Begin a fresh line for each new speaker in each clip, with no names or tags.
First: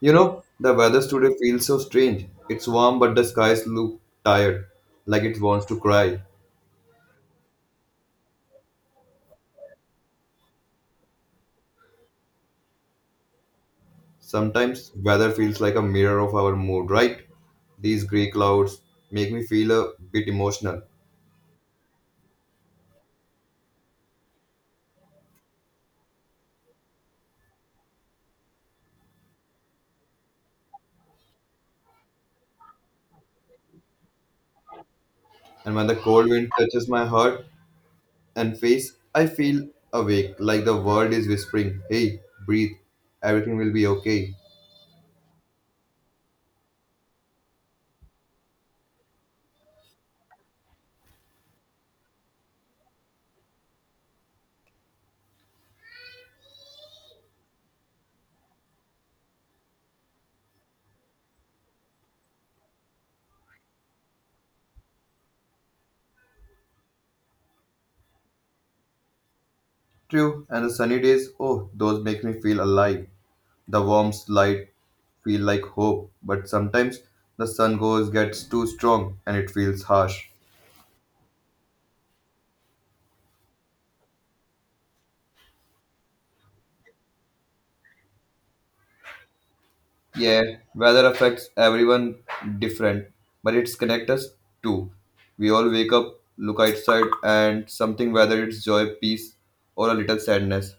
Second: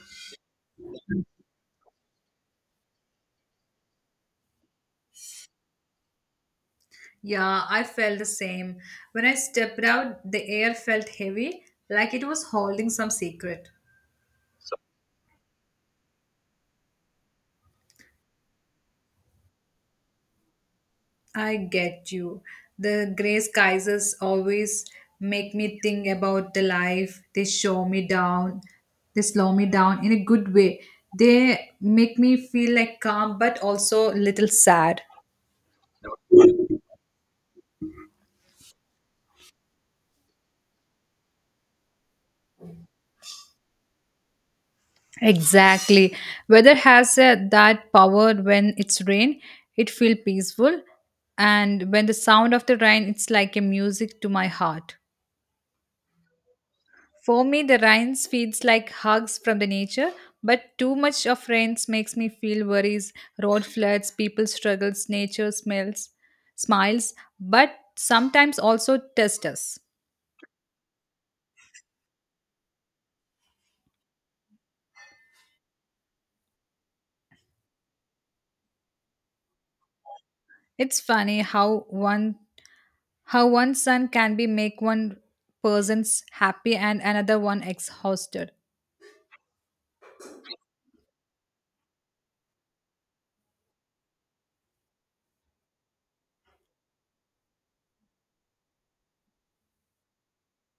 You know, the weather today feels so strange. It's warm, but the skies look tired, like it wants to cry.
Yeah, I felt the same. When I stepped out, the air felt heavy, like it was holding some secret.
Sometimes weather feels like a mirror of our mood, right? These grey clouds make me feel a bit emotional.
I get you. The gray skies always make me think about the life. They show me down. They slow me down in a good way. They make me feel like calm, but also a little sad.
And when the cold wind touches my heart and face, I feel awake, like the world is whispering, hey, breathe, everything will be okay.
Exactly. Weather has that power when it's rain, it feels peaceful. And when the sound of the rain, it's like a music to my heart. For me, the rains feels like hugs from the nature, but too much of rains makes me feel worries, road floods, people struggles, nature smells, smiles, but sometimes also test us.
True, and the sunny days, oh, those make me feel alive. The warmth light feel like hope, but sometimes the sun goes gets too strong and it feels harsh.
It's funny how one how one son can be make one person's happy and another one exhausted.
Yeah, weather affects everyone different, but it's connect us too. We all wake up, look outside, and something whether it's joy, peace, or a little sadness.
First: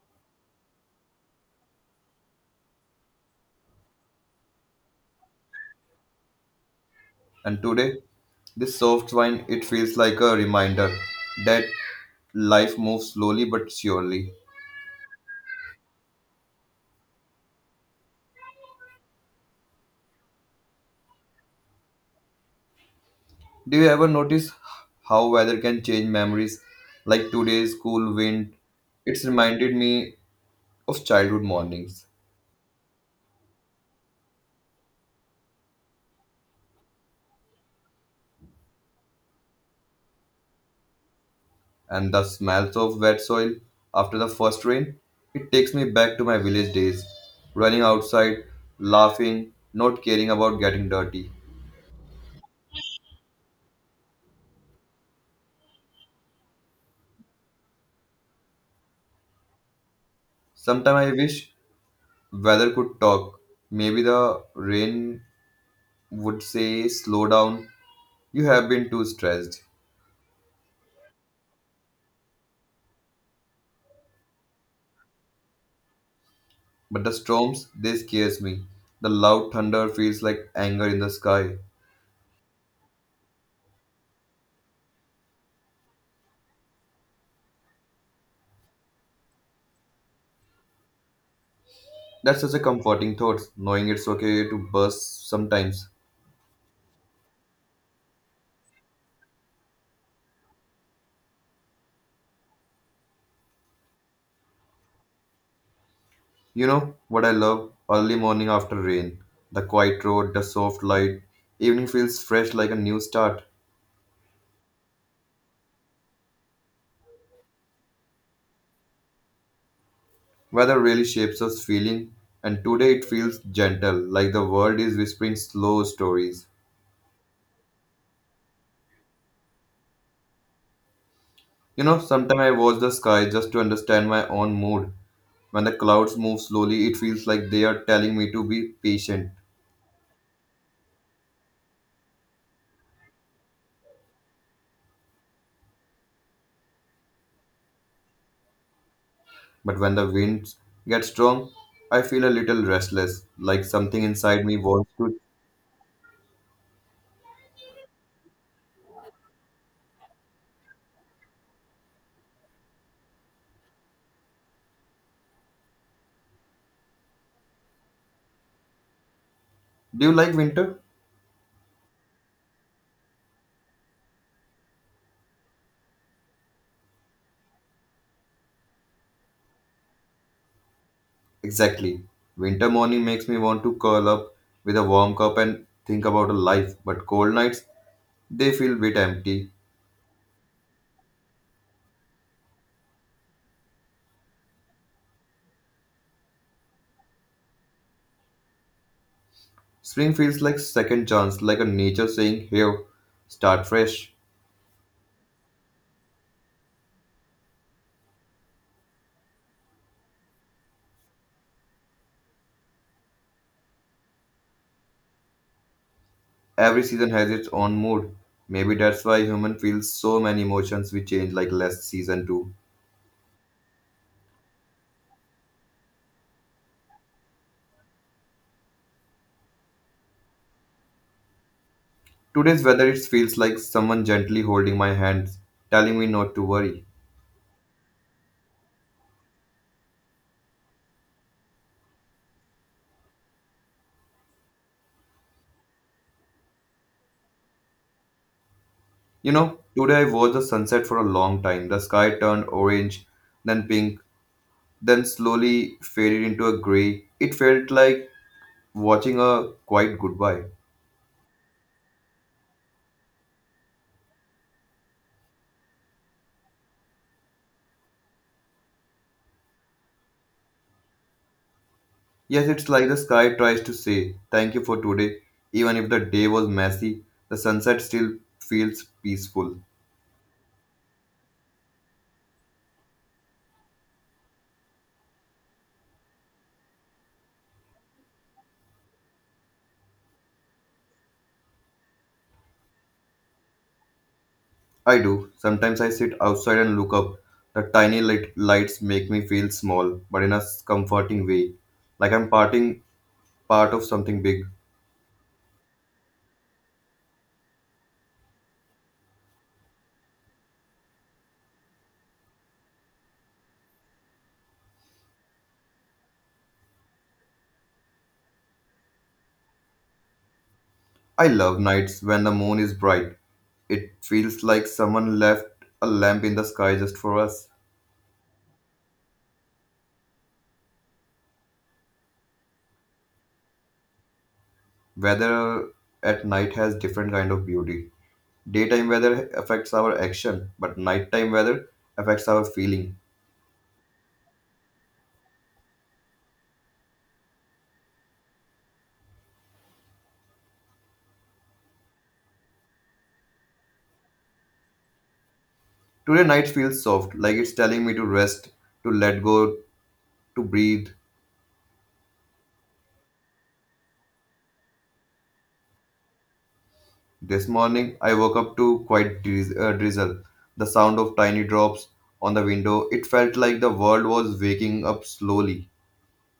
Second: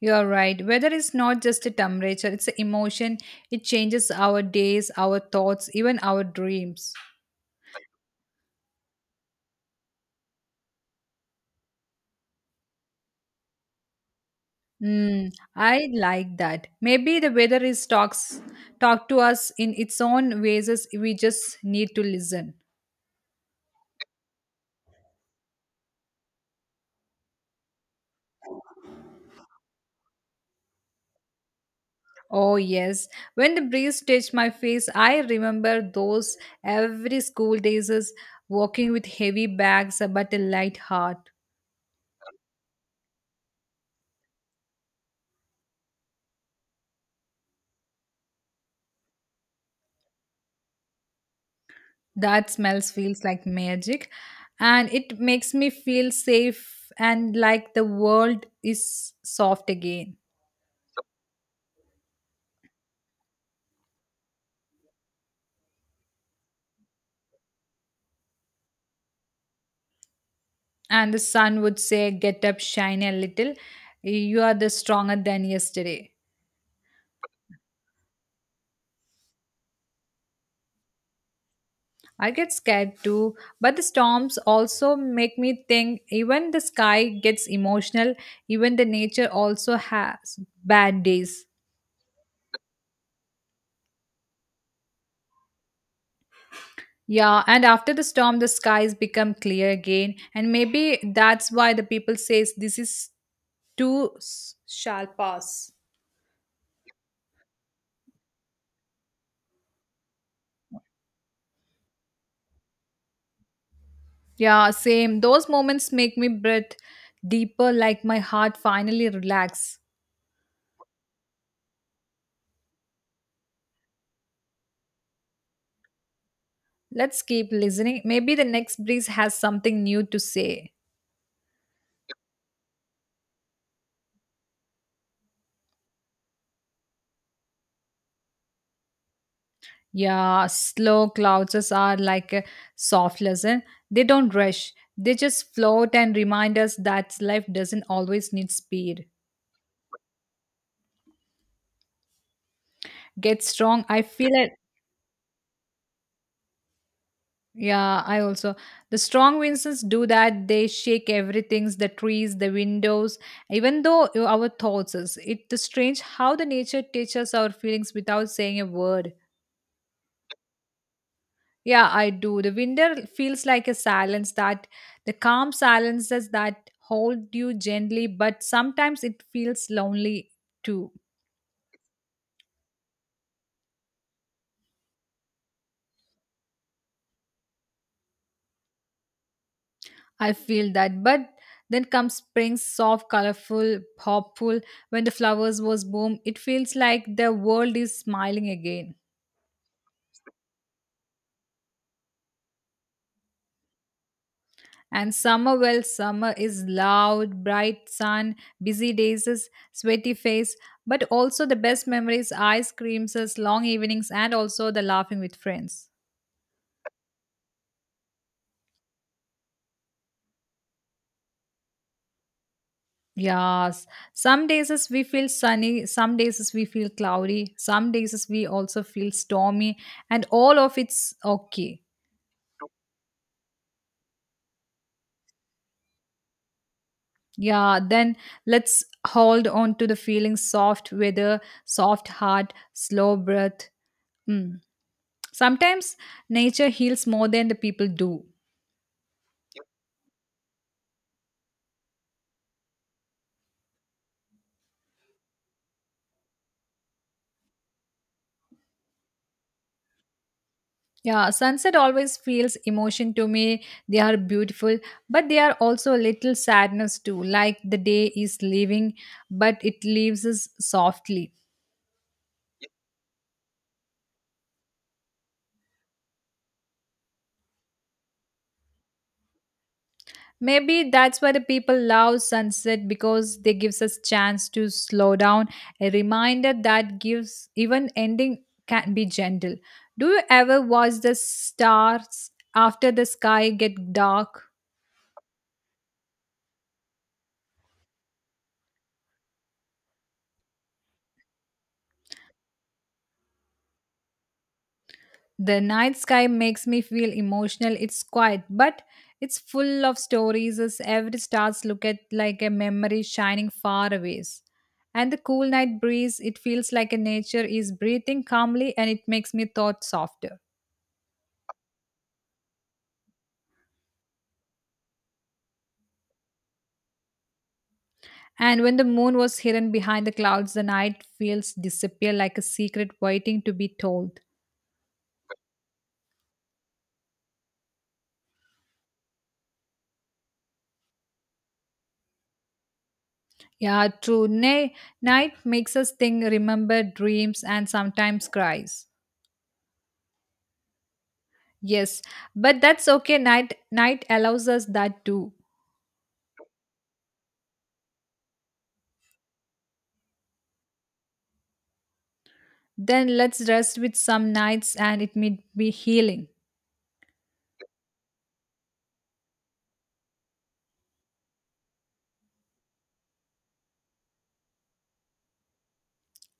You're right. Weather is not just a temperature, it's an emotion. It changes our days, our thoughts, even our dreams.
And today, this soft wine it feels like a reminder that life moves slowly but surely.
Mm, I like that. Maybe the weather is talk to us in its own ways. As We just need to listen.
Do you ever notice how weather can change memories? Like today's cool wind, it's reminded me of childhood mornings
Oh yes, when the breeze touched my face, I remember those every school days as walking with heavy bags but a light heart.
and the smells of wet soil after the first rain. It takes me back to my village days, running outside, laughing, not caring about getting dirty.
That smells feels like magic and it makes me feel safe and like the world is soft again.
Sometimes I wish weather could talk. Maybe the rain would say, slow down, you have been too stressed.
And the sun would say, get up, shine a little. You are the stronger than yesterday.
But the storms, they scares me. The loud thunder feels like anger in the sky.
I get scared too, but the storms also make me think even the sky gets emotional, even the nature also has bad days.
That's such a comforting thought, knowing it's okay to burst sometimes.
Yeah, and after the storm, the skies become clear again, and maybe that's why the people says this is shall pass.
You know what I love? Early morning after rain. The quiet road, the soft light. Evening feels fresh like a new start.
Yeah, same. Those moments make me breathe deeper, like my heart finally relax.
Weather really shapes us feeling, and today it feels gentle, like the world is whispering slow stories.
Let's keep listening. Maybe the next breeze has something new to say.
You know, sometimes I watch the sky just to understand my own mood. When the clouds move slowly, it feels like they are telling me to be patient.
Yeah, slow clouds are like a soft lesson. They don't rush. They just float and remind us that life doesn't always need speed.
But when the winds get strong, I feel a little restless,
Get
like
strong. I
something
feel.
inside me wants to.
Yeah, I also. The strong winds do that. They shake everything's the trees, the windows, even though our thoughts is. It's strange how the nature teaches our feelings without saying a word.
Do you like winter?
Yeah, I do. The winter feels like a silence that the calm silences that hold you gently, but sometimes it feels lonely too.
Exactly. Winter morning makes me want to curl up with a warm cup and think about a life, but cold nights, they feel a bit empty.
I feel that. But then comes spring, soft, colorful, hopeful. When the flowers was bloom, it feels like the world is smiling again.
Spring feels like second chance, like a nature saying, here, start fresh.
And summer, well, summer is loud, bright sun, busy days, sweaty face, but also the best memories, ice creams, long evenings, and also the laughing with friends.
Every season has its own mood. Maybe that's why human feels so many emotions we change like last season too.
Yes, some days as we feel sunny, some days as we feel cloudy, some days as we also feel stormy, and all of it's okay.
Today's weather, it feels like someone gently holding my hands, telling me not to worry.
Yeah, then let's hold on to the feeling soft weather, soft heart, slow breath. Mm. Sometimes nature heals more than the people do.
You know, today I watched the sunset for a long time. The sky turned orange, then pink, then slowly faded into a gray. It felt like watching a quiet goodbye.
Yeah, sunset always feels emotion to me. They are beautiful, but they are also a little sadness too, like the day is leaving, but it leaves us softly.
Yes, it's like the sky tries to say, thank you for today. Even if the day was messy, the sunset still feels peaceful.
Maybe that's why the people love sunset because they gives us chance to slow down, a reminder that gives even ending can be gentle. Do you ever watch the stars after the sky get dark?
I do. Sometimes I sit outside and look up. The tiny light lights make me feel small, but in a comforting way, like I'm parting part of something big.
The night sky makes me feel emotional. It's quiet, but it's full of stories as every stars look at like a memory shining far away. And the cool night breeze, it feels like a nature is breathing calmly and it makes me thought softer.
I love nights when the moon is bright. It feels like someone left a lamp in the sky just for us.
And when the moon was hidden behind the clouds, the night feels disappear like a secret waiting to be told.
Weather at night has different kind of beauty. Daytime weather affects our action, but nighttime weather affects our feeling.
Yeah, true. Nay, night makes us think, remember dreams, and sometimes cries. Yes, but that's okay. Night allows us that too.
Today night feels soft, like it's telling me to rest, to let go, to breathe.
Then let's rest with some nights, and it may be healing.
This morning, I woke up to quite drizzle. The sound of tiny drops on the window. It felt like the world was waking up slowly.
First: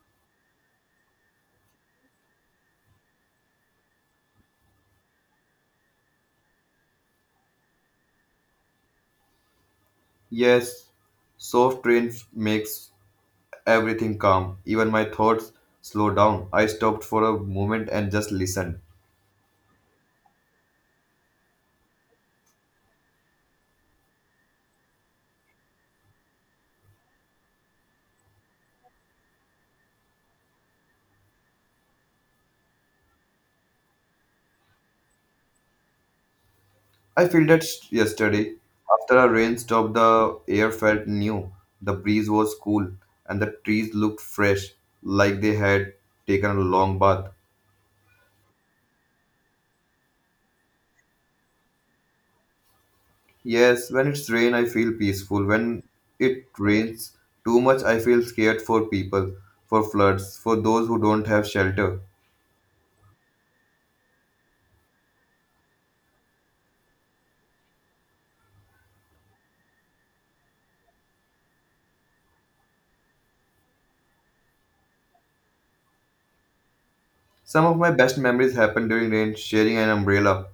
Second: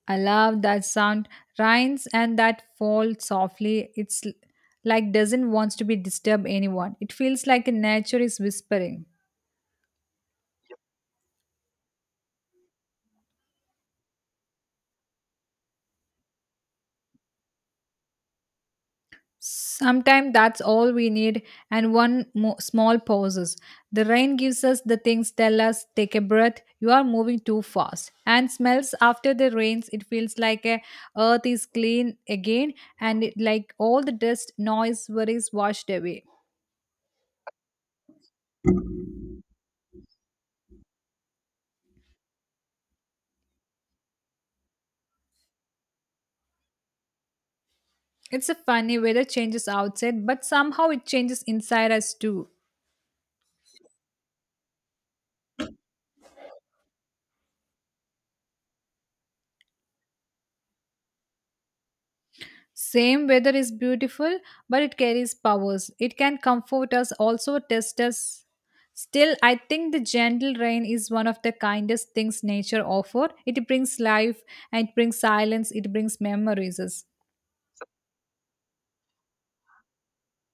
I love that sound, rhymes, and that fall softly. Like doesn't wants to be disturb anyone. It feels like nature is whispering.
Yes, soft makes everything calm. Even my thoughts slow down. I stopped for a moment and just listened.
Sometimes that's all we need, and small pauses. The rain gives us the things tell us, take a breath, you are moving too fast. And smells after the rains, it feels like a earth is clean again, and it, like all the dust, noise, worries washed away.
I felt that yesterday. After a rain stop, the air felt new. The breeze was cool, and the trees looked fresh, like they had taken a long bath.
It's a funny way the changes outside, but somehow it changes inside us too.
Yes, when it's rain, I feel peaceful. When it rains too much, I feel scared for people, for floods, for those who don't have shelter.
Same weather is beautiful, but it carries powers. It can comfort us, also test us. Still, I think the gentle rain is one of the kindest things nature offers. It brings life and it brings silence, it brings memories.
Some of my best memories happen during rain, sharing an umbrella,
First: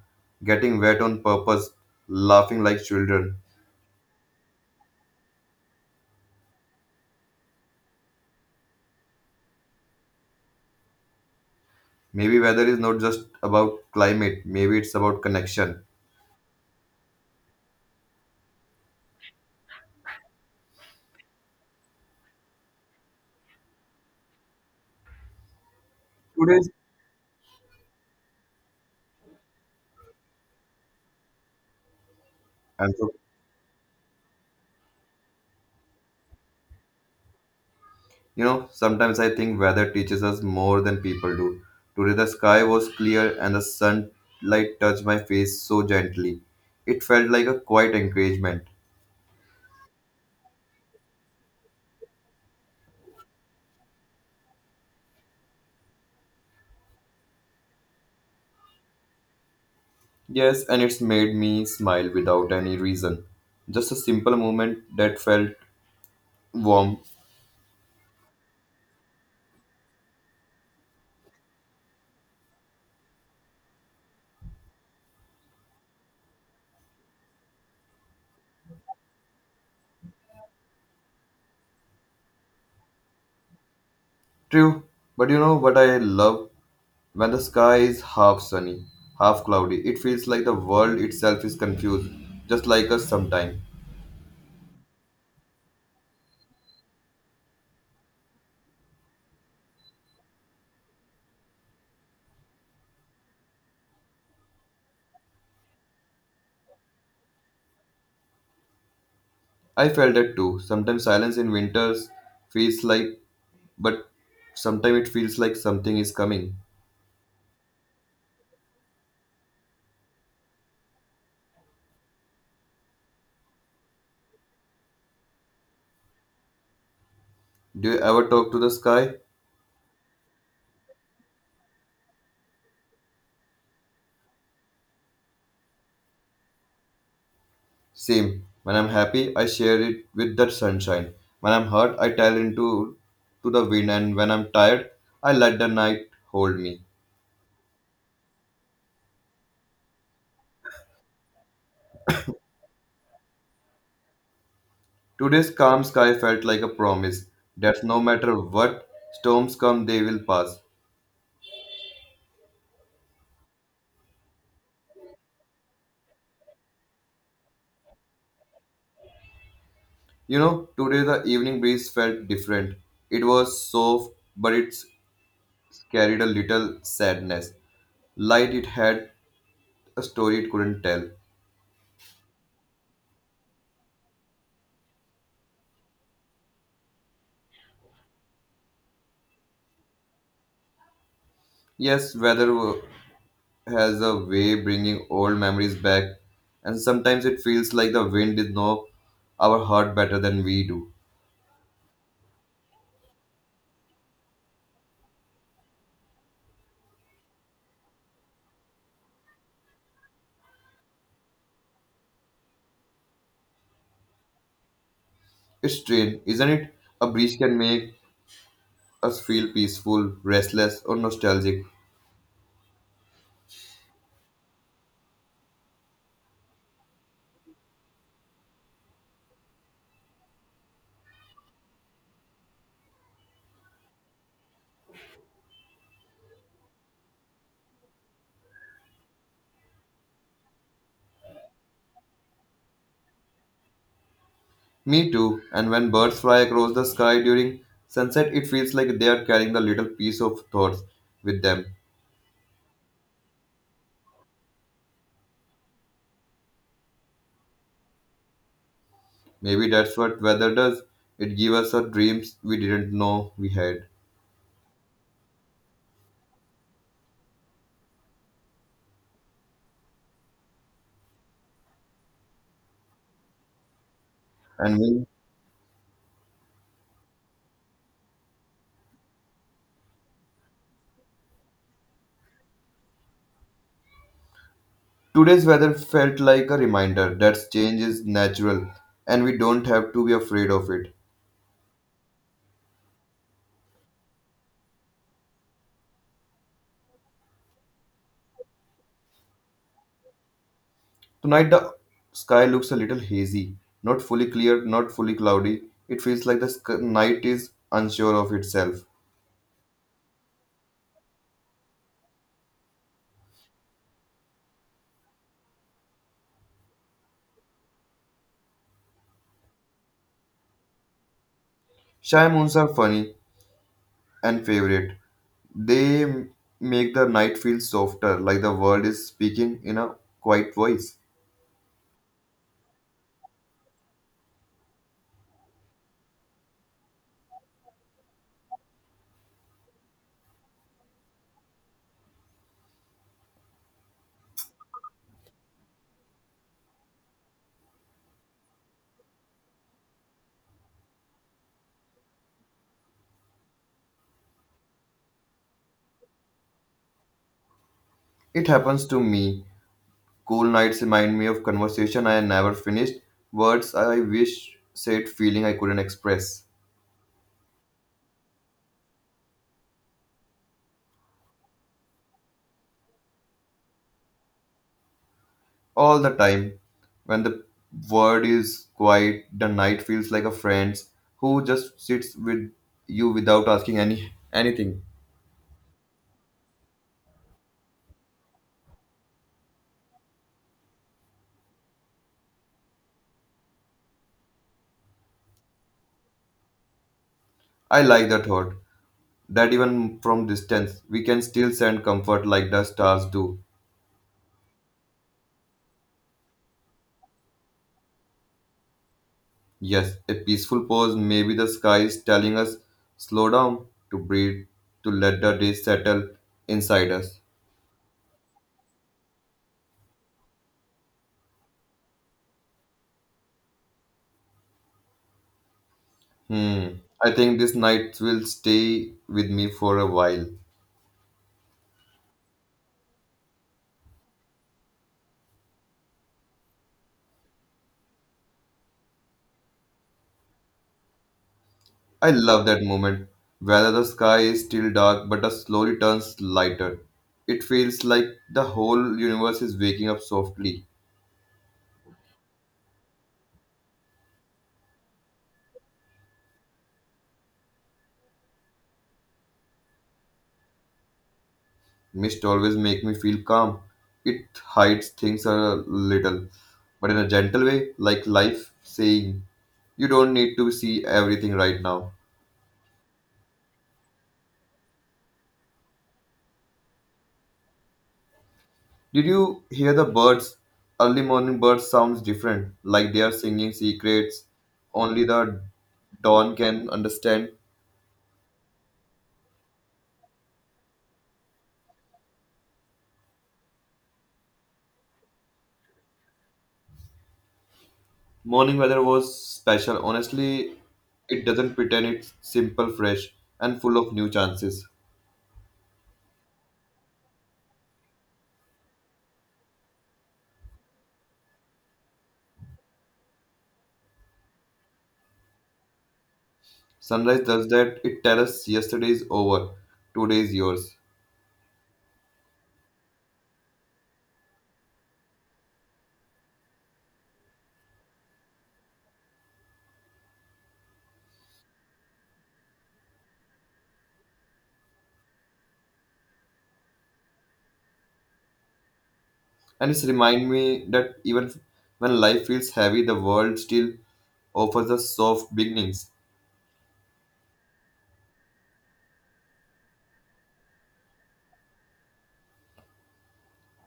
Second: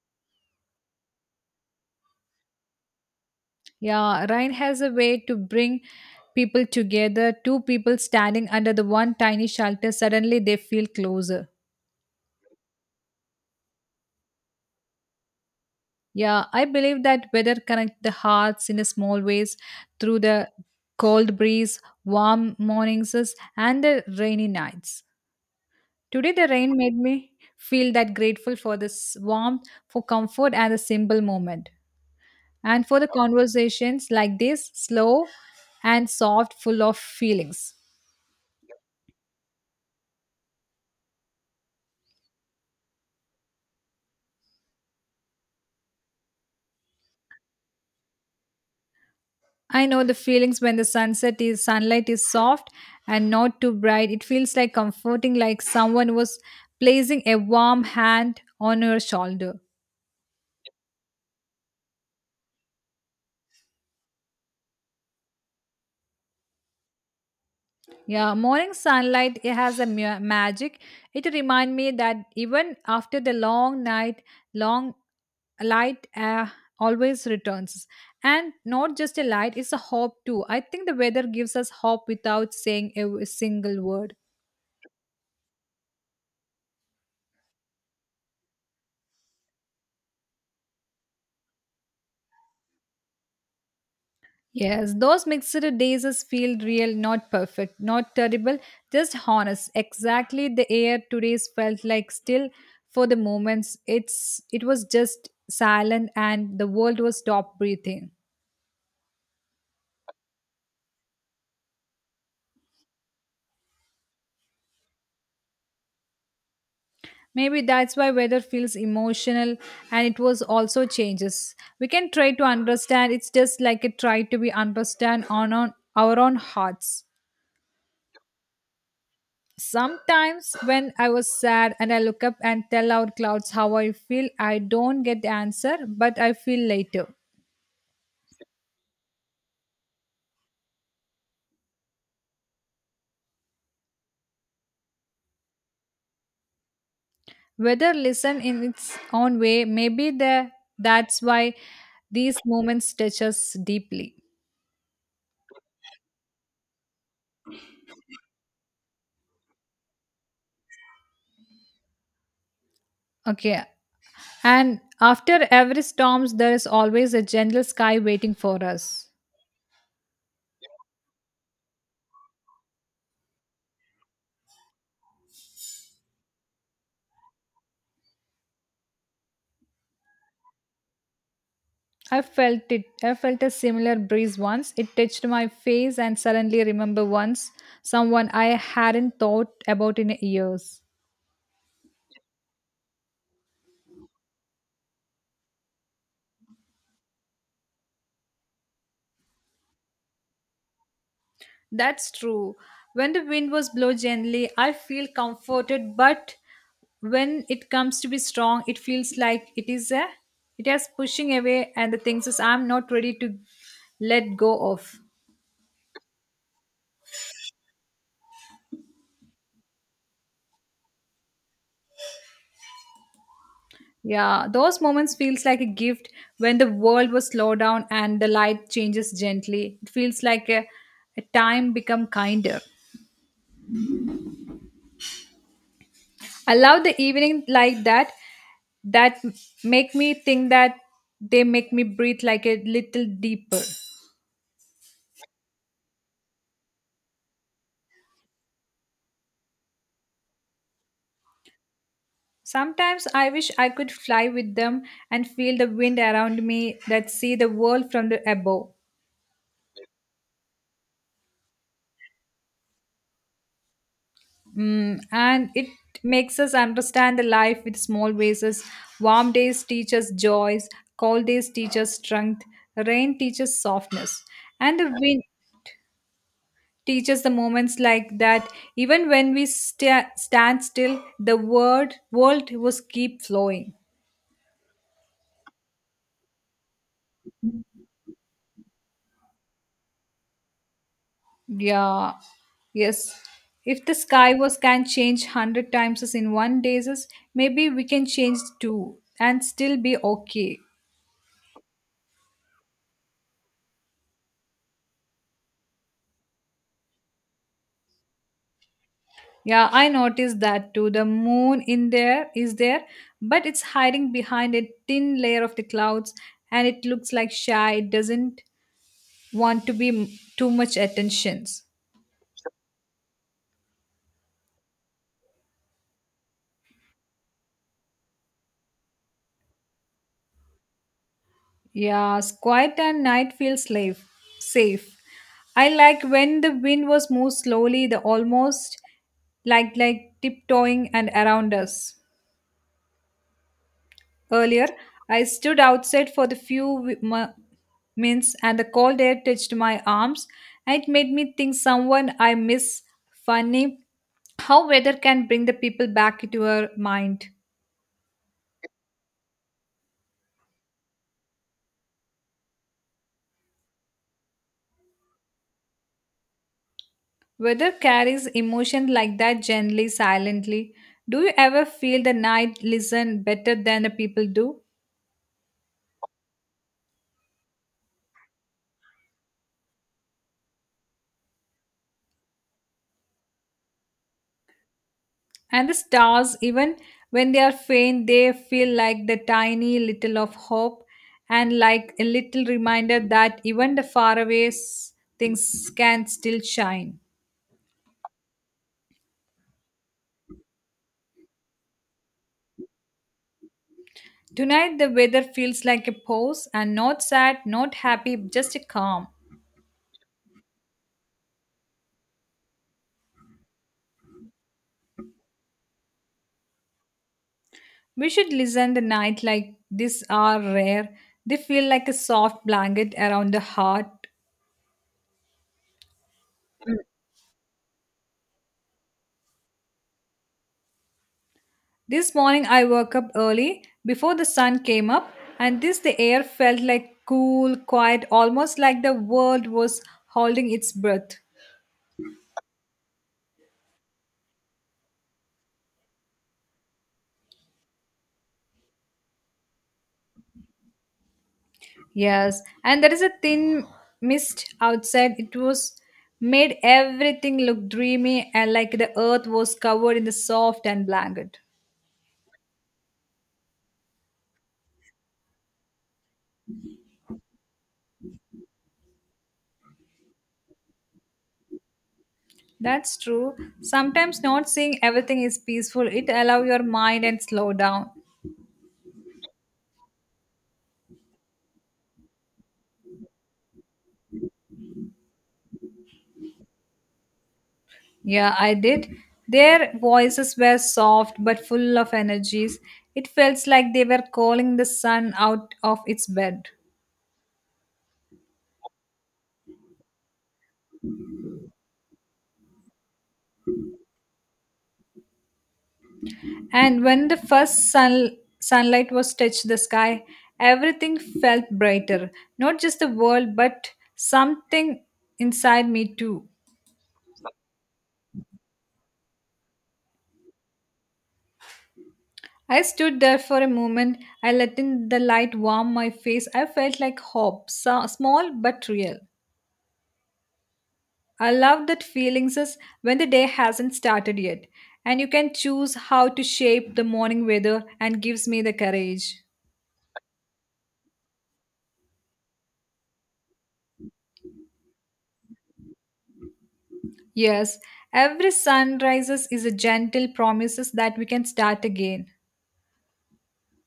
getting wet on purpose, laughing like children.
Yeah, rain has a way to bring people together. Two people standing under the one tiny shelter, suddenly they feel closer.
Maybe weather is not just about climate, maybe it's about connection.
Yeah, I believe that weather connect the hearts in a small ways through the cold breeze, warm mornings, and the rainy nights. Today, the
Today's
rain made me feel that grateful for this warmth, for comfort, and the simple moment, and
I'm
for the
so
conversations like this, slow and soft, full of feelings.
you know, sometimes I think weather teaches us more than people do. Today the sky was clear and the sunlight touched my face so gently. It felt like a quiet encouragement.
I know the feelings when the sunset is sunlight is soft and not too bright. It feels like comforting, like someone was placing a warm hand on your shoulder.
Yes, and it's made me smile without any reason. Just a simple moment that felt warm.
Yeah, morning sunlight it has a magic. It remind me that even after the long night, long light always returns, and not just a light; it's a hope too. I think the weather gives us hope without saying a single word.
True, but you know what I love? When the sky is half sunny, half cloudy, it feels like the world itself is confused, just like us sometimes.
Yes, those mixed days is feel real, not perfect, not terrible, just honest. Exactly the air today's felt like still for the moments. It was just silent and the world was stopped breathing.
I felt that too. Sometimes silence in winters feels like but sometimes it feels like something is coming.
Maybe that's why weather feels emotional and it was also changes. We can try to understand, it's just like a try to be understand on our own hearts.
Do you ever talk to the sky?
Sometimes when I was sad and I look up and tell out clouds how I feel, I don't get the answer, but I feel later.
Same. When I'm happy, I share it with the sunshine. When I'm hurt, I tell into to the wind, and when I'm tired, I let the night hold me.
Weather listen in its own way, that's why these moments touch us deeply.
Today's calm sky felt like a promise that no matter what storms come, they will pass.
Okay. And after every storms, there is always a gentle sky waiting for us.
You know, today the evening breeze felt different. It was soft, but it carried a little sadness. Light it had a story it couldn't tell.
I felt it. I felt a similar breeze once. It touched my face and suddenly remember once someone I hadn't thought about in years.
Yes, has a way bringing old memories back, and sometimes it feels like the wind is know our heart better than we do.
That's true. When the wind was blow gently, I feel comforted, but when it comes to be strong, it feels like it is pushing away and the things is I'm not ready to let go of.
It's strange, isn't it? A breeze can make us feel peaceful, restless, or nostalgic.
Yeah, those moments feels like a gift when the world was slowed down and the light changes gently. It feels like a time become kinder. I love the evening like that make me think that they make me breathe like a little deeper.
Me too. And when birds fly across the sky during sunset, it feels like they are carrying a little piece of thoughts with them.
Sometimes I wish I could fly with them and feel the wind around me that see the world from the above.
Maybe that's what weather does. It gives us our dreams we didn't know we had.
Mm, and it makes us understand the life with small bases. Warm days teach us joys, cold days teach us strength, rain teaches softness,
And
and the
when
wind teaches the moments like that even when we stand still the word world was keep flowing.
today's weather felt like a reminder that change is natural and we don't have to be afraid of it.
Yeah. Yes, if the sky was can change 100 times as in one days, maybe we can change two and still be okay.
Tonight the sky looks a little hazy, not fully clear, not fully cloudy. It feels like the night is unsure of itself.
Yeah, I noticed that too. The moon in there is there, but it's hiding behind a thin layer of the clouds, and it looks like shy. It doesn't want to be too much attentions.
Shy moons are funny and favorite. They make the night feel softer, like the world is speaking in a quiet voice.
Yes, quiet and night feels slave, safe. I like when the wind was moved slowly, the almost like tiptoeing and around us. Earlier, I stood outside for the minutes, and the cold air touched my arms, and it made me think someone I miss. Funny how weather can bring the people back into our mind.
It happens to me. Cool nights remind me of conversation I never finished, words I wish said, feeling I couldn't express.
Weather carries emotion like that gently, silently. Do you ever feel the night listen better than the people do?
All the time. When the world is quiet, the night feels like a friend who just sits with you without asking anything.
And the stars, even when they are faint, they feel like the tiny little of hope and like a little reminder that even the faraway things can still shine.
I like the thought that even from distance, we can still send comfort like the stars do.
Tonight, the weather feels like a pause and not sad, not happy, just a calm.
Yes, a peaceful pause, maybe the sky is telling us slow down to breathe, to let the day settle inside us.
We should listen the night like this are rare. They feel like a soft blanket around the heart.
Hmm. I think this night will stay with me for a while.
This morning I woke up early before the sun came up and this the air felt like cool, quiet, almost like the world was holding its breath.
I love that moment, whether the sky is still dark but it slowly turns lighter. It feels like the whole universe is waking up softly.
Yes, and there is a thin mist outside. It was made everything look dreamy and like the earth was covered in the soft and blanket.
Mist always makes me feel calm. It hides things a little, but in a gentle way, like life saying, you don't need to see everything right now.
That's true. Sometimes not seeing everything is peaceful. It allow your mind and slow down.
Did you hear the birds? Early morning birds sounds different, like they are singing secrets only the dawn can understand.
Yeah, I did. Their voices were soft but full of energies. It felt like they were calling the sun out of its bed.
Morning weather was special. Honestly, it doesn't pretend it's simple, fresh, and full of new chances.
And when the sunlight was touched the sky, everything felt brighter. Not just the world, but something inside me too.
Sunrise does that. It tells us yesterday is over, today is yours.
I stood there for a moment. I let in the light warm my face. I felt like hope, so small but real. I love that feelings is when the day hasn't started yet, and you can choose how to shape the morning weather and gives me the courage.
And it's remind me that even when life feels heavy, the world still offers us soft beginnings.
Yes, every sunrises is a gentle promises that we can start again.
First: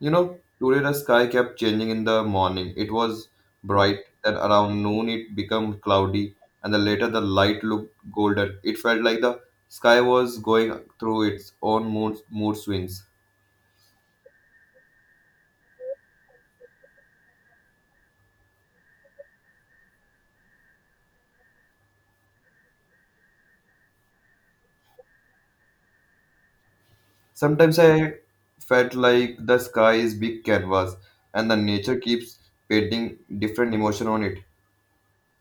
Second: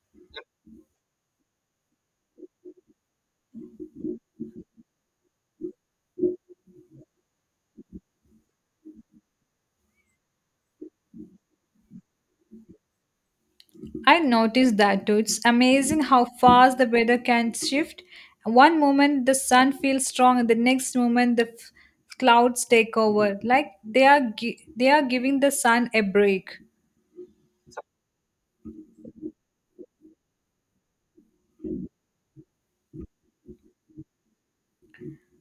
You know, today the sky kept changing in the morning. It was bright, then around noon it became cloudy, and then later the light looked golden. It felt like the sky was going through its own mood swings.
I noticed that too. It's amazing how fast the weather can shift. One moment the sun feels strong, and the next moment the clouds take over. Like they are giving the sun a break.
Sometimes I felt like the sky is big canvas, and the nature keeps painting different emotion on it.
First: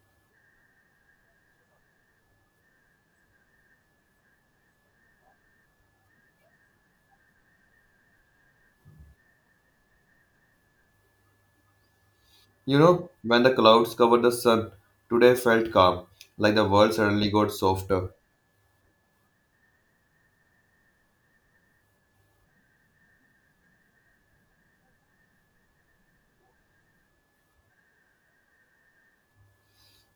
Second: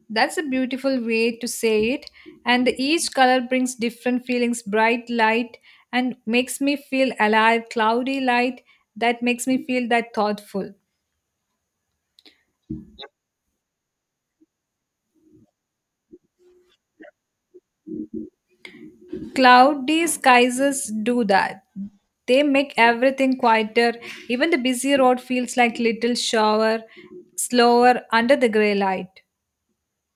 That's a beautiful way to say it. And each color brings different feelings. Bright light and makes me feel alive. Cloudy light that makes me feel that thoughtful.
You know, when the clouds covered the sun, today felt calm, like the world suddenly got softer.
Cloudy skies do that. They make everything quieter. Even the busy road feels like little shower, slower under the gray light.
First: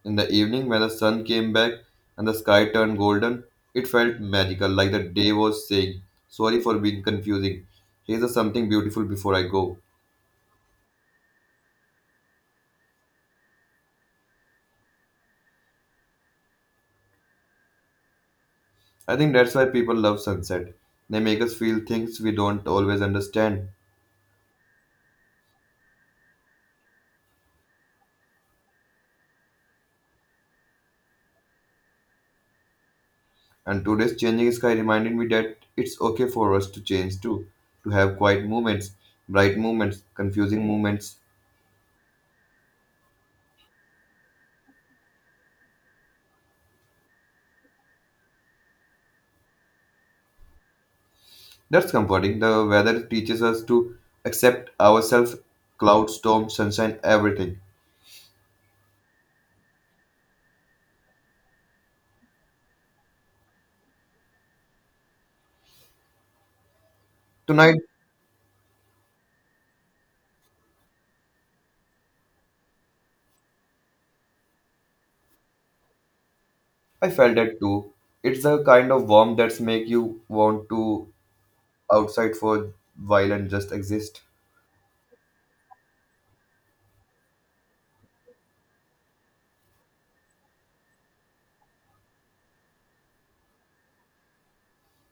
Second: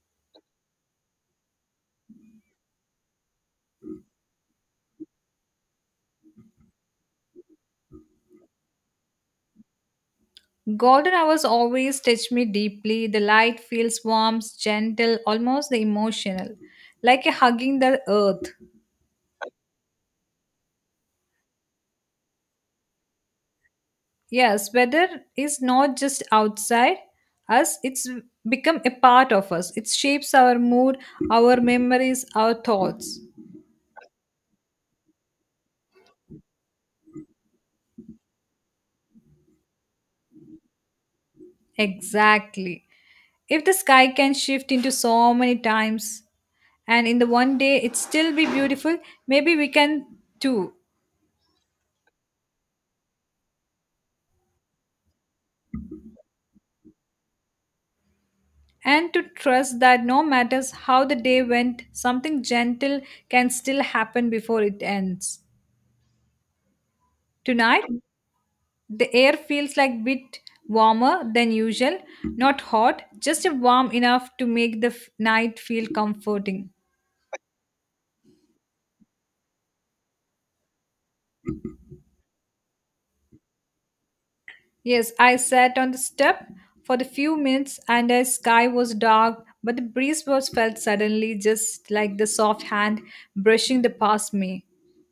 In the evening, when the sun came back and the sky turned golden, it felt magical, like the day was saying, sorry for being confusing. Here's a something beautiful before I go.
Golden hours always touch me deeply. The light feels warm, gentle, almost emotional, like a hugging the earth.
I think that's why people love sunset. They make us feel things we don't always understand.
Yes, weather is not just outside us, it's become a part of us. It shapes our mood, our memories, our thoughts.
And today's changing sky reminded me that it's okay for us to change too, to have quiet moments, bright moments, confusing moments.
Exactly. If the sky can shift into so many times and in the one day it still be beautiful, maybe we can too.
That's comforting. The weather teaches us to accept ourselves, cloud, storm, sunshine, everything.
And to trust that no matters how the day went, something gentle can still happen before it ends.
Tonight,
Tonight, the air feels like a bit warmer than usual, not hot, just warm enough to make the night feel comforting.
I felt that too. It's the kind of warmth that's make you want to outside for a while and just exist.
Yes, I sat on the step for the few minutes and the sky was dark, but the breeze was felt suddenly just like the soft hand brushing the past me.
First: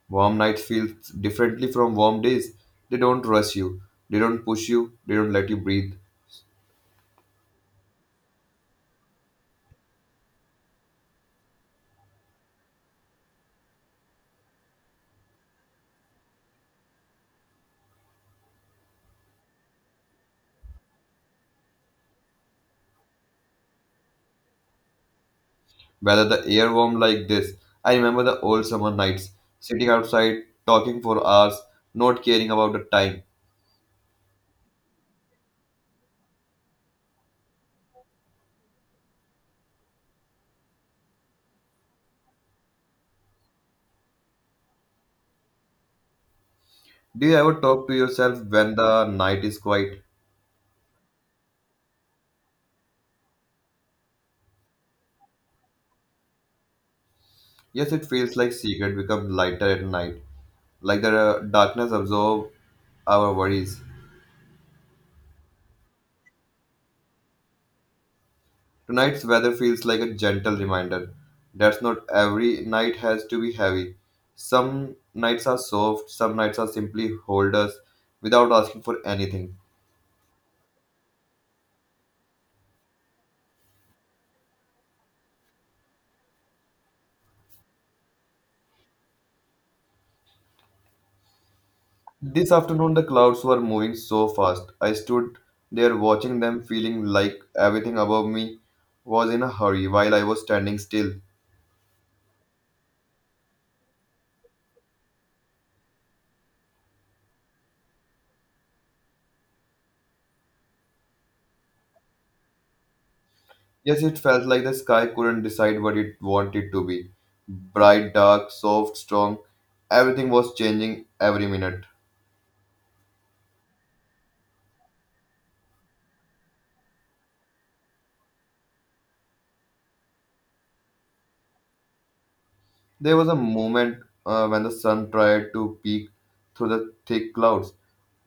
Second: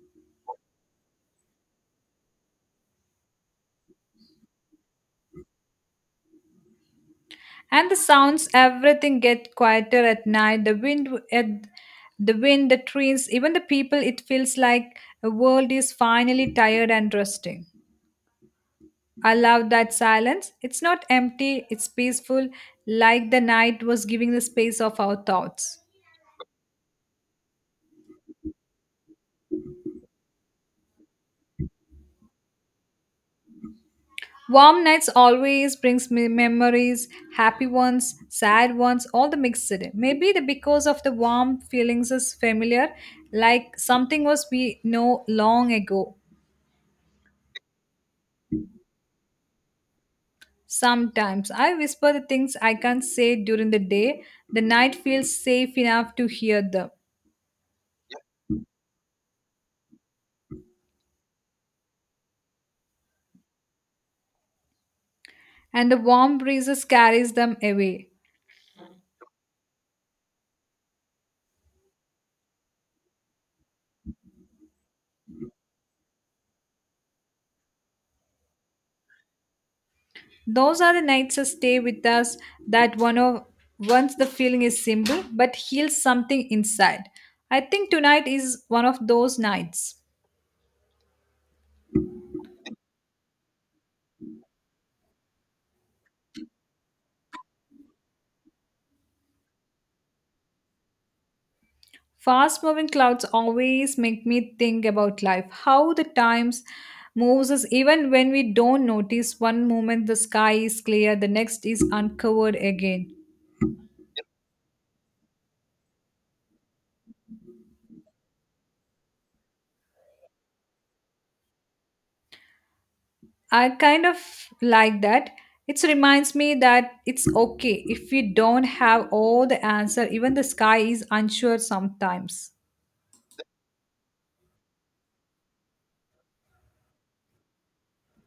Warm nights feel differently from warm days. They don't rush you. They don't push you. They don't let you breathe.
And the sounds, everything get quieter at night. The wind, the trees, even the people. It feels like the world is finally tired and resting. I love that silence. It's not empty. It's peaceful, like the night was giving the space of our thoughts.
Whether the air warm like this, I remember the old summer nights, sitting outside, talking for hours, not caring about the time.
Warm nights always brings me memories, happy ones, sad ones, all the mixed. Maybe the because of the warm feelings is familiar, like something was we know long ago.
Do you ever talk to yourself when the night is quiet?
Sometimes I whisper the things I can't say during the day. The night feels safe enough to hear them,
Yes, it feels like secret become lighter at night, like the darkness absorb our worries.
and the warm breezes carries them away.
Tonight's weather feels like a gentle reminder that's not every night has to be heavy. Some nights are soft, some nights are simply hold us without asking for anything.
Those are the nights that stay with us that one of once the feeling is simple but heals something inside. I think tonight is one of those nights.
This afternoon, the clouds were moving so fast. I stood there watching them, feeling like everything above me was in a hurry while I was standing still.
Fast moving clouds always make me think about life, how the times moves us even when we don't notice one moment the sky is clear, the next is uncovered again.
Yes, it felt like the sky couldn't decide what it wanted to be. Bright, dark, soft, strong. Everything was changing every minute.
I kind of like that. It reminds me that it's okay if we don't have all the answer, even the sky is unsure sometimes.
There was a moment when the sun tried to peek through the thick clouds,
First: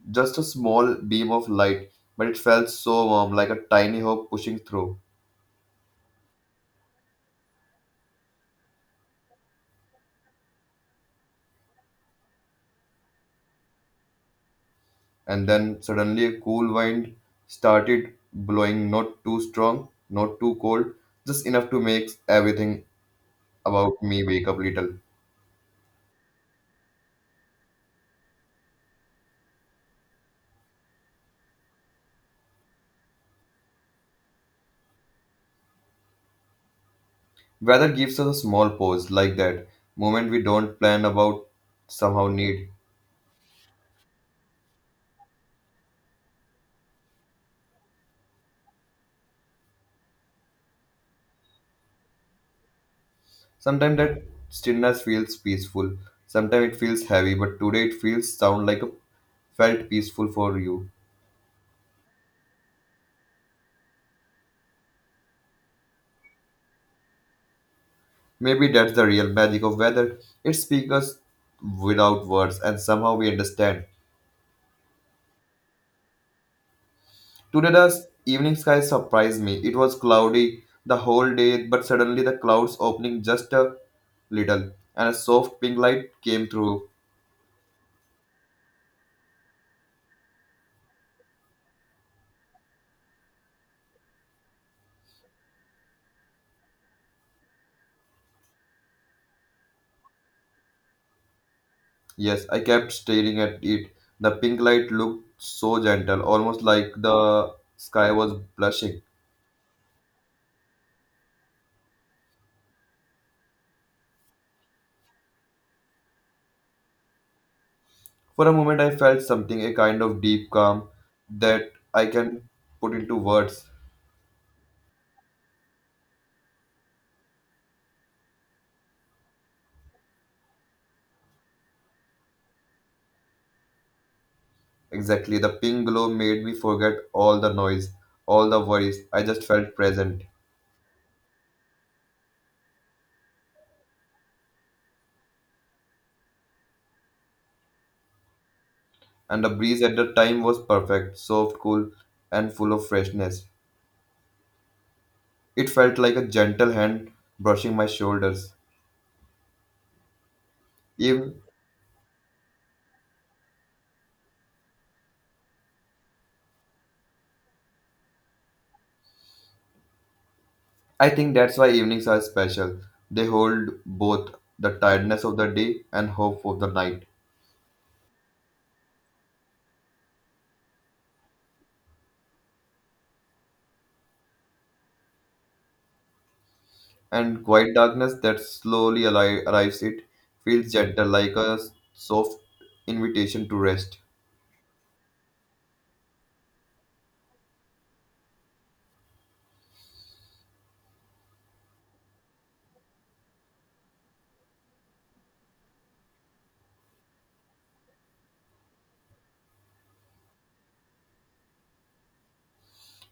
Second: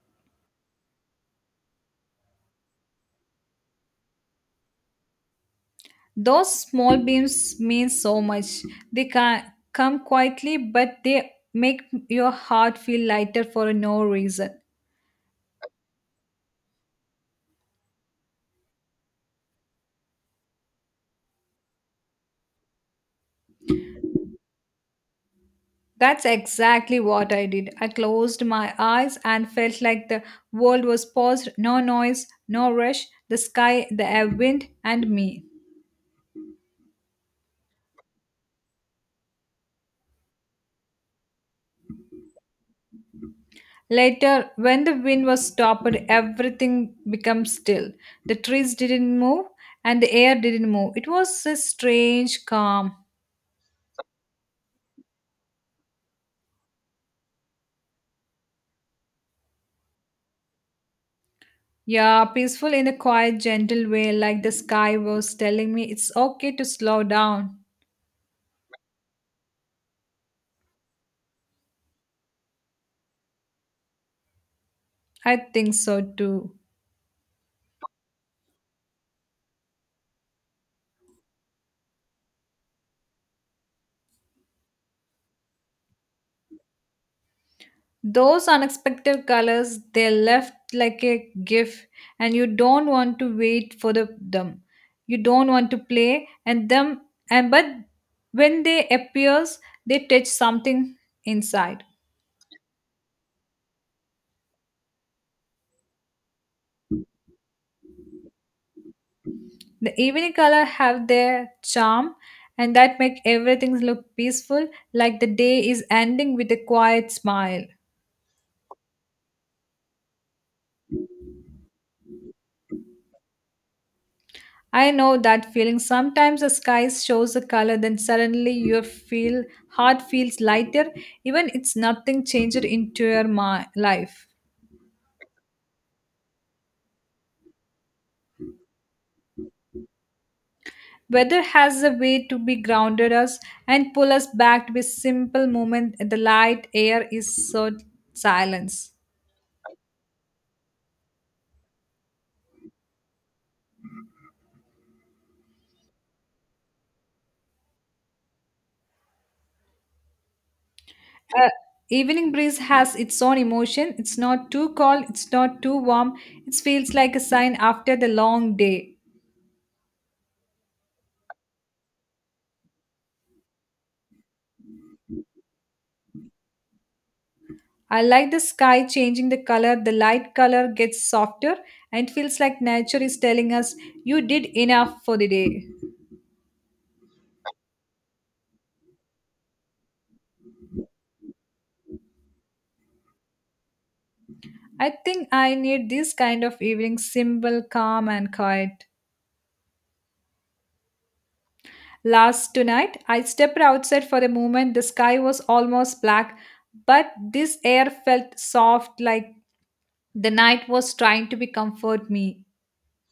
just a small beam of light, but it felt so warm, like a tiny hope pushing through.
Those small beams mean so much. They can come quietly, but they make your heart feel lighter for no reason.
And then suddenly a cool wind started blowing, not too strong, not too cold, just enough to make everything about me wake up little.
That's exactly what I did. I closed my eyes and felt like the world was paused, no noise, no rush, the sky, the air, wind, and me.
Weather gives us a small pause like that, moment we don't plan about, somehow need.
Later, when the wind was stopped, everything became still. The trees didn't move and the air didn't move. It was a strange calm.
Sometimes that stillness feels peaceful, sometimes it feels heavy, but today it feels sound like a felt peaceful for you.
Yeah, peaceful in a quiet, gentle way, like the sky was telling me it's okay to slow down.
Maybe that's the real magic of weather. It speaks us without words, and somehow we understand.
I think so too.
Today the evening sky surprised me. It was cloudy the whole day, but suddenly the clouds opening just a little, and a soft pink light came through.
Those unexpected colors, they're left like a gift, and you don't want to wait for the, them. You don't want to play, and them, and but when they appears, they touch something inside.
Yes, I kept staring at it. The pink light looked so gentle, almost like the sky was blushing.
The evening color have their charm, and that make everything look peaceful, like the day is ending with a quiet smile.
For a moment, I felt something, a kind of deep calm that I can put into words.
I know that feeling. Sometimes the sky shows a color, then suddenly your feel heart feels lighter, even it's nothing changed into your life.
Exactly, the pink glow made me forget all the noise, all the worries. I just felt present.
Weather has a way to be grounded us and pull us back to be simple moment. The light air is so silence.
And the breeze at the time was perfect, soft, cool, and full of freshness. It felt like a gentle hand brushing my shoulders. Even,
Uh, Evening breeze has its own emotion. It's not too cold. It's not too warm. It feels like a sign after the long day.
I think that's why evenings are special. They hold both the tiredness of the day and hope of the night.
I like the sky changing the color, the light color gets softer and it feels like nature is telling us you did enough for the day.
And quiet darkness that slowly arrives. It feels gentle, like a soft invitation to rest.
I think I need this kind of evening simple, calm and quiet. Last tonight, I stepped outside for a moment. The sky was almost black, but this air felt soft like the night was trying to be comfort me.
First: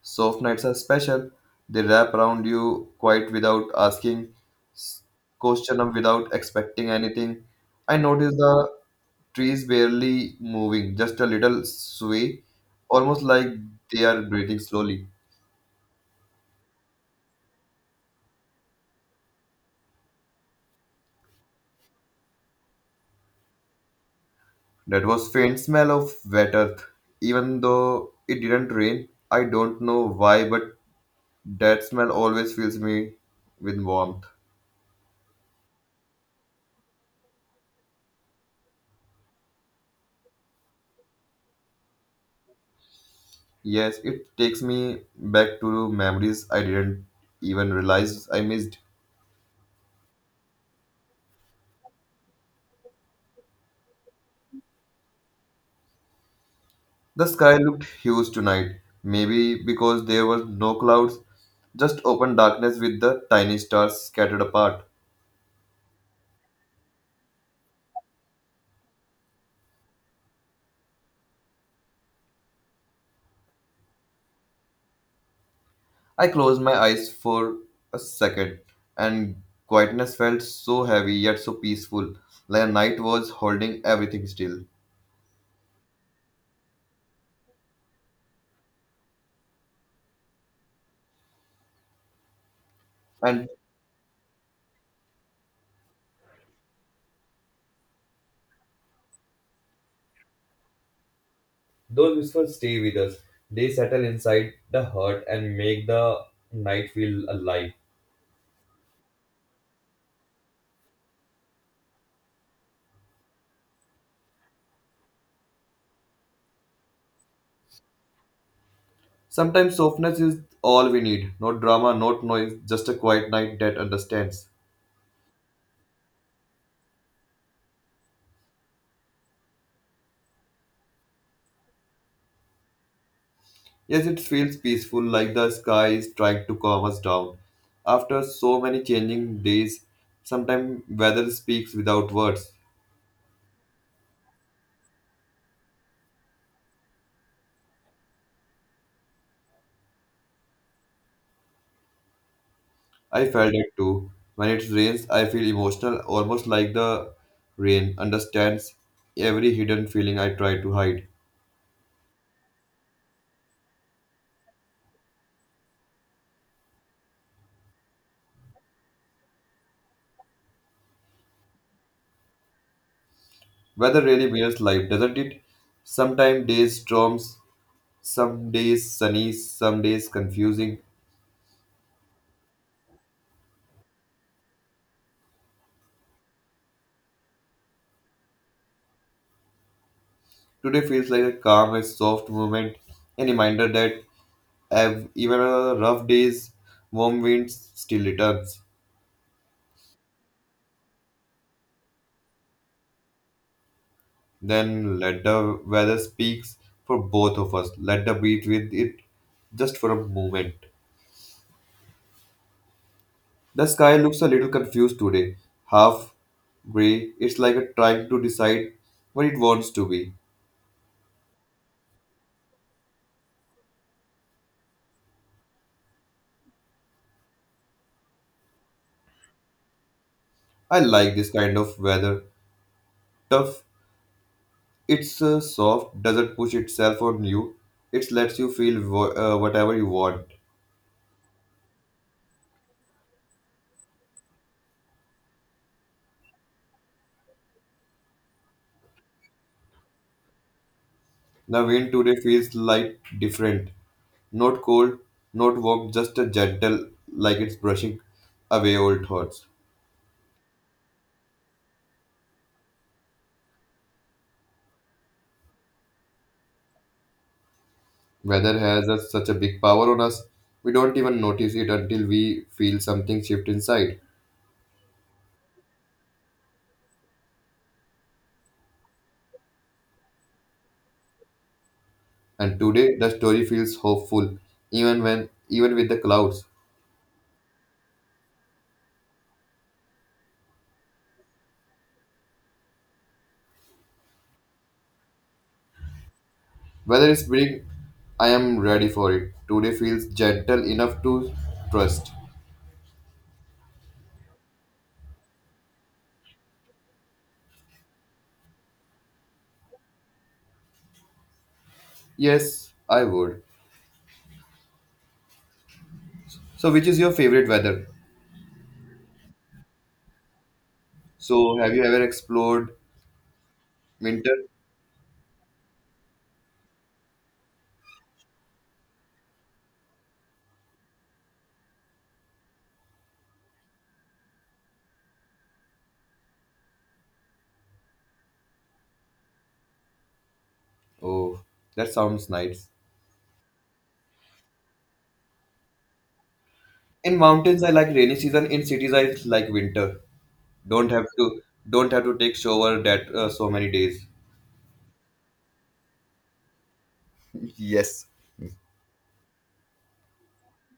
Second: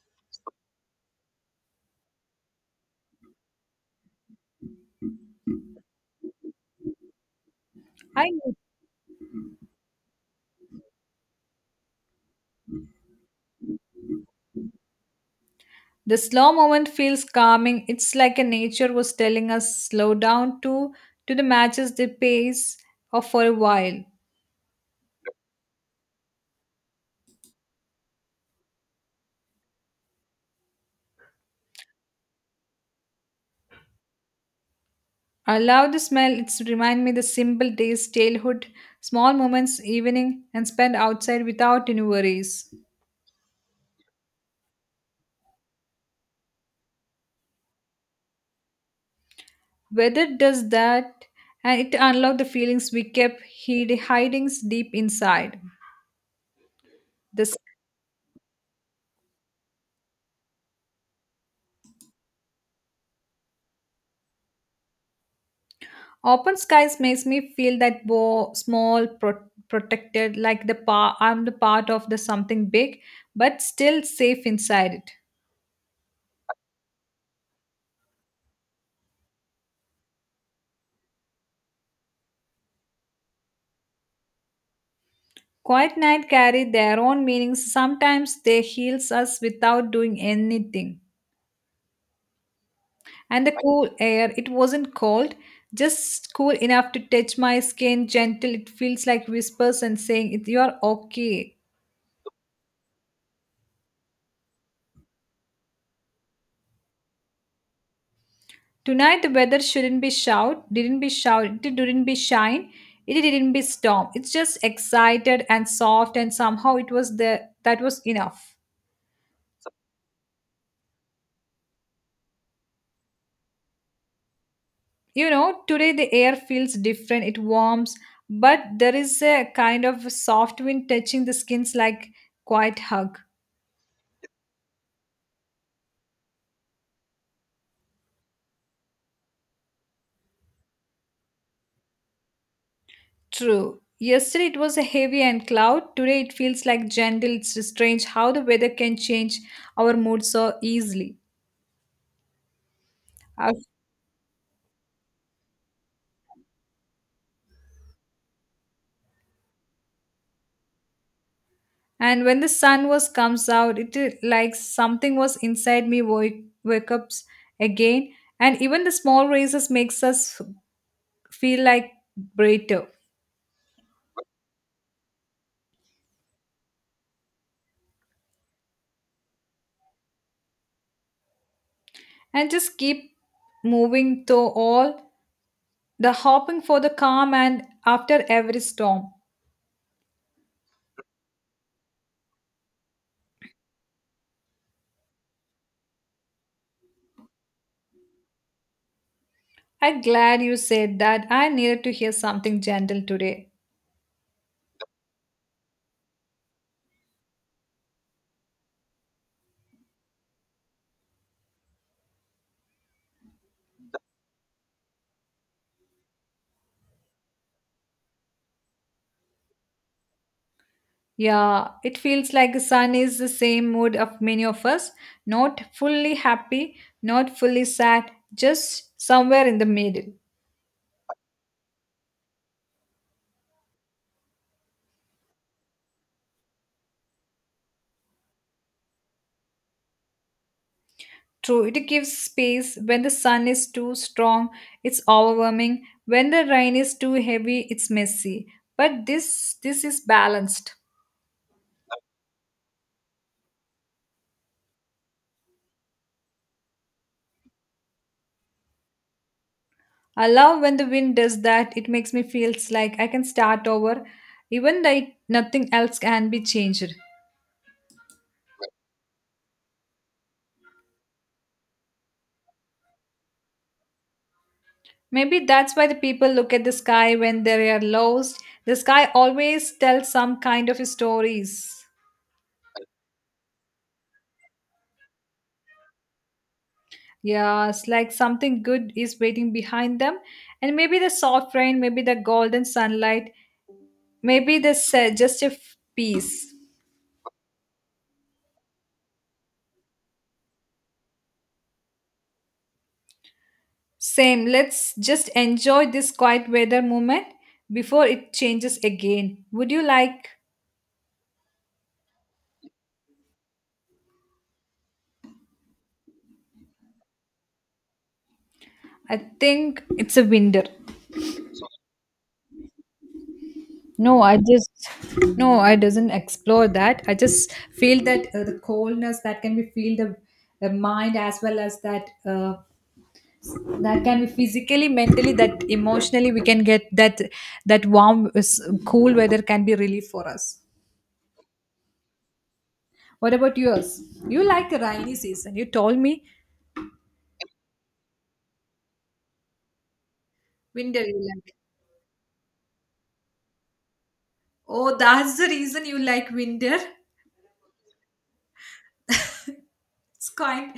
Soft nights are special. They wrap around you quite without asking, s- question them without expecting anything. I
I.
notice the trees barely moving, just a little sway, almost like they are breathing slowly.
The slow moment feels calming. It's like a nature was telling us slow down too to the matches the pace of for a while.
That was faint smell of wet earth. Even though it didn't rain, I don't know why, but that smell always fills me with warmth.
I love the smell. It's remind me the simple days, childhood, small moments, evening, and spent outside without any worries.
Yes, it takes me back to memories I didn't even realize I missed.
Weather does that, and it unlock the feelings we kept hiding deep inside.
The
The.
sky looked huge tonight, maybe because there were no clouds, just open darkness with the tiny stars scattered apart.
Open skies makes me feel that small, protected, like the I'm the part of the something big, but still safe inside it.
I closed my eyes for a second, and quietness felt so heavy yet so peaceful, like a night was holding everything still.
Quiet night carry their own meanings. Sometimes they heals us without doing anything. And
And
the cool air, it wasn't cold, just cool enough to touch my skin. Gentle, it feels like whispers and saying, "You are okay."
those whispers stay with us. They settle inside the heart and make the night feel alive.
Tonight the weather shouldn't be shout, didn't be shout, it didn't be shine, it didn't be storm. It's just excited and soft, and somehow it was the that was enough.
Sometimes softness is all we need. No drama, not noise, just a quiet night that understands.
You know, today the air feels different, it warms, but there is a kind of soft wind touching the skins like quiet hug.
Yes, it feels peaceful, like the sky is trying to calm us down. After so many changing days, sometimes weather speaks without words.
True. Yesterday it was a heavy and cloud. Today it feels like gentle. It's strange how the weather can change our mood so easily.
I
Uh,
felt it too. When it rains, I feel emotional, almost like the rain understands every hidden feeling I try to hide.
And when the sun was comes out, it is like something was inside me wake up again. And even the small races makes us feel like brighter.
Weather really mirrors life, doesn't it? Sometimes days storms, some days sunny, some days confusing.
And just keep moving through all the hoping for the calm and after every storm.
Today feels like a calm and soft moment, a reminder that even on rough days, warm winds still returns.
I'm glad you said that. I needed to hear something gentle today.
Then let the weather speaks for both of us. Let the beat with it just for a moment. The sky looks a little confused today, half gray. It's like a trying to decide what it wants to be.
Yeah, it feels like the sun is the same mood of many of us, not fully happy, not fully sad, just somewhere in the middle.
I like this kind of weather. Tough, it's soft, doesn't push itself on you. It lets you feel whatever you want.
True, it gives space. When the sun is too strong, it's overwhelming. When the rain is too heavy, it's messy. But this is balanced.
The wind today feels like different. Not cold, not warm, just a gentle, like it's brushing away old thoughts.
I love when the wind does that. It makes me feels like I can start over, even though it- nothing else can be changed.
Weather has a, such a big power on us. We don't even notice it until we feel something shift inside.
Maybe that's why the people look at the sky when they are lost. The sky always tells some kind of stories.
And today, the story feels hopeful, even when, even with the clouds.
Yes, like something good is waiting behind them. And maybe the soft rain, maybe the golden sunlight, maybe the peace.
Weather is big, I am ready for it. Today feels gentle enough to trust.
Same, let's just enjoy this quiet weather moment before it changes again. Would you like?
Yes, I would. So, which is your favorite weather?
I think it's a winter.
So, have you ever explored
No,
winter?
I just no, I doesn't explore that. I just feel that the coldness that can be feel the mind as well as that that can be physically, mentally, that emotionally we can get that warm, cool weather can be relief for us.
Oh, that sounds nice.
What about yours? You like the rainy season. You told me
In mountains, I like rainy season. In cities, I like winter. Don't
winter
have
you
to
like.
don't have to take shower that so many days.
Oh, that's the reason you like winter.
Yes.
It's kind.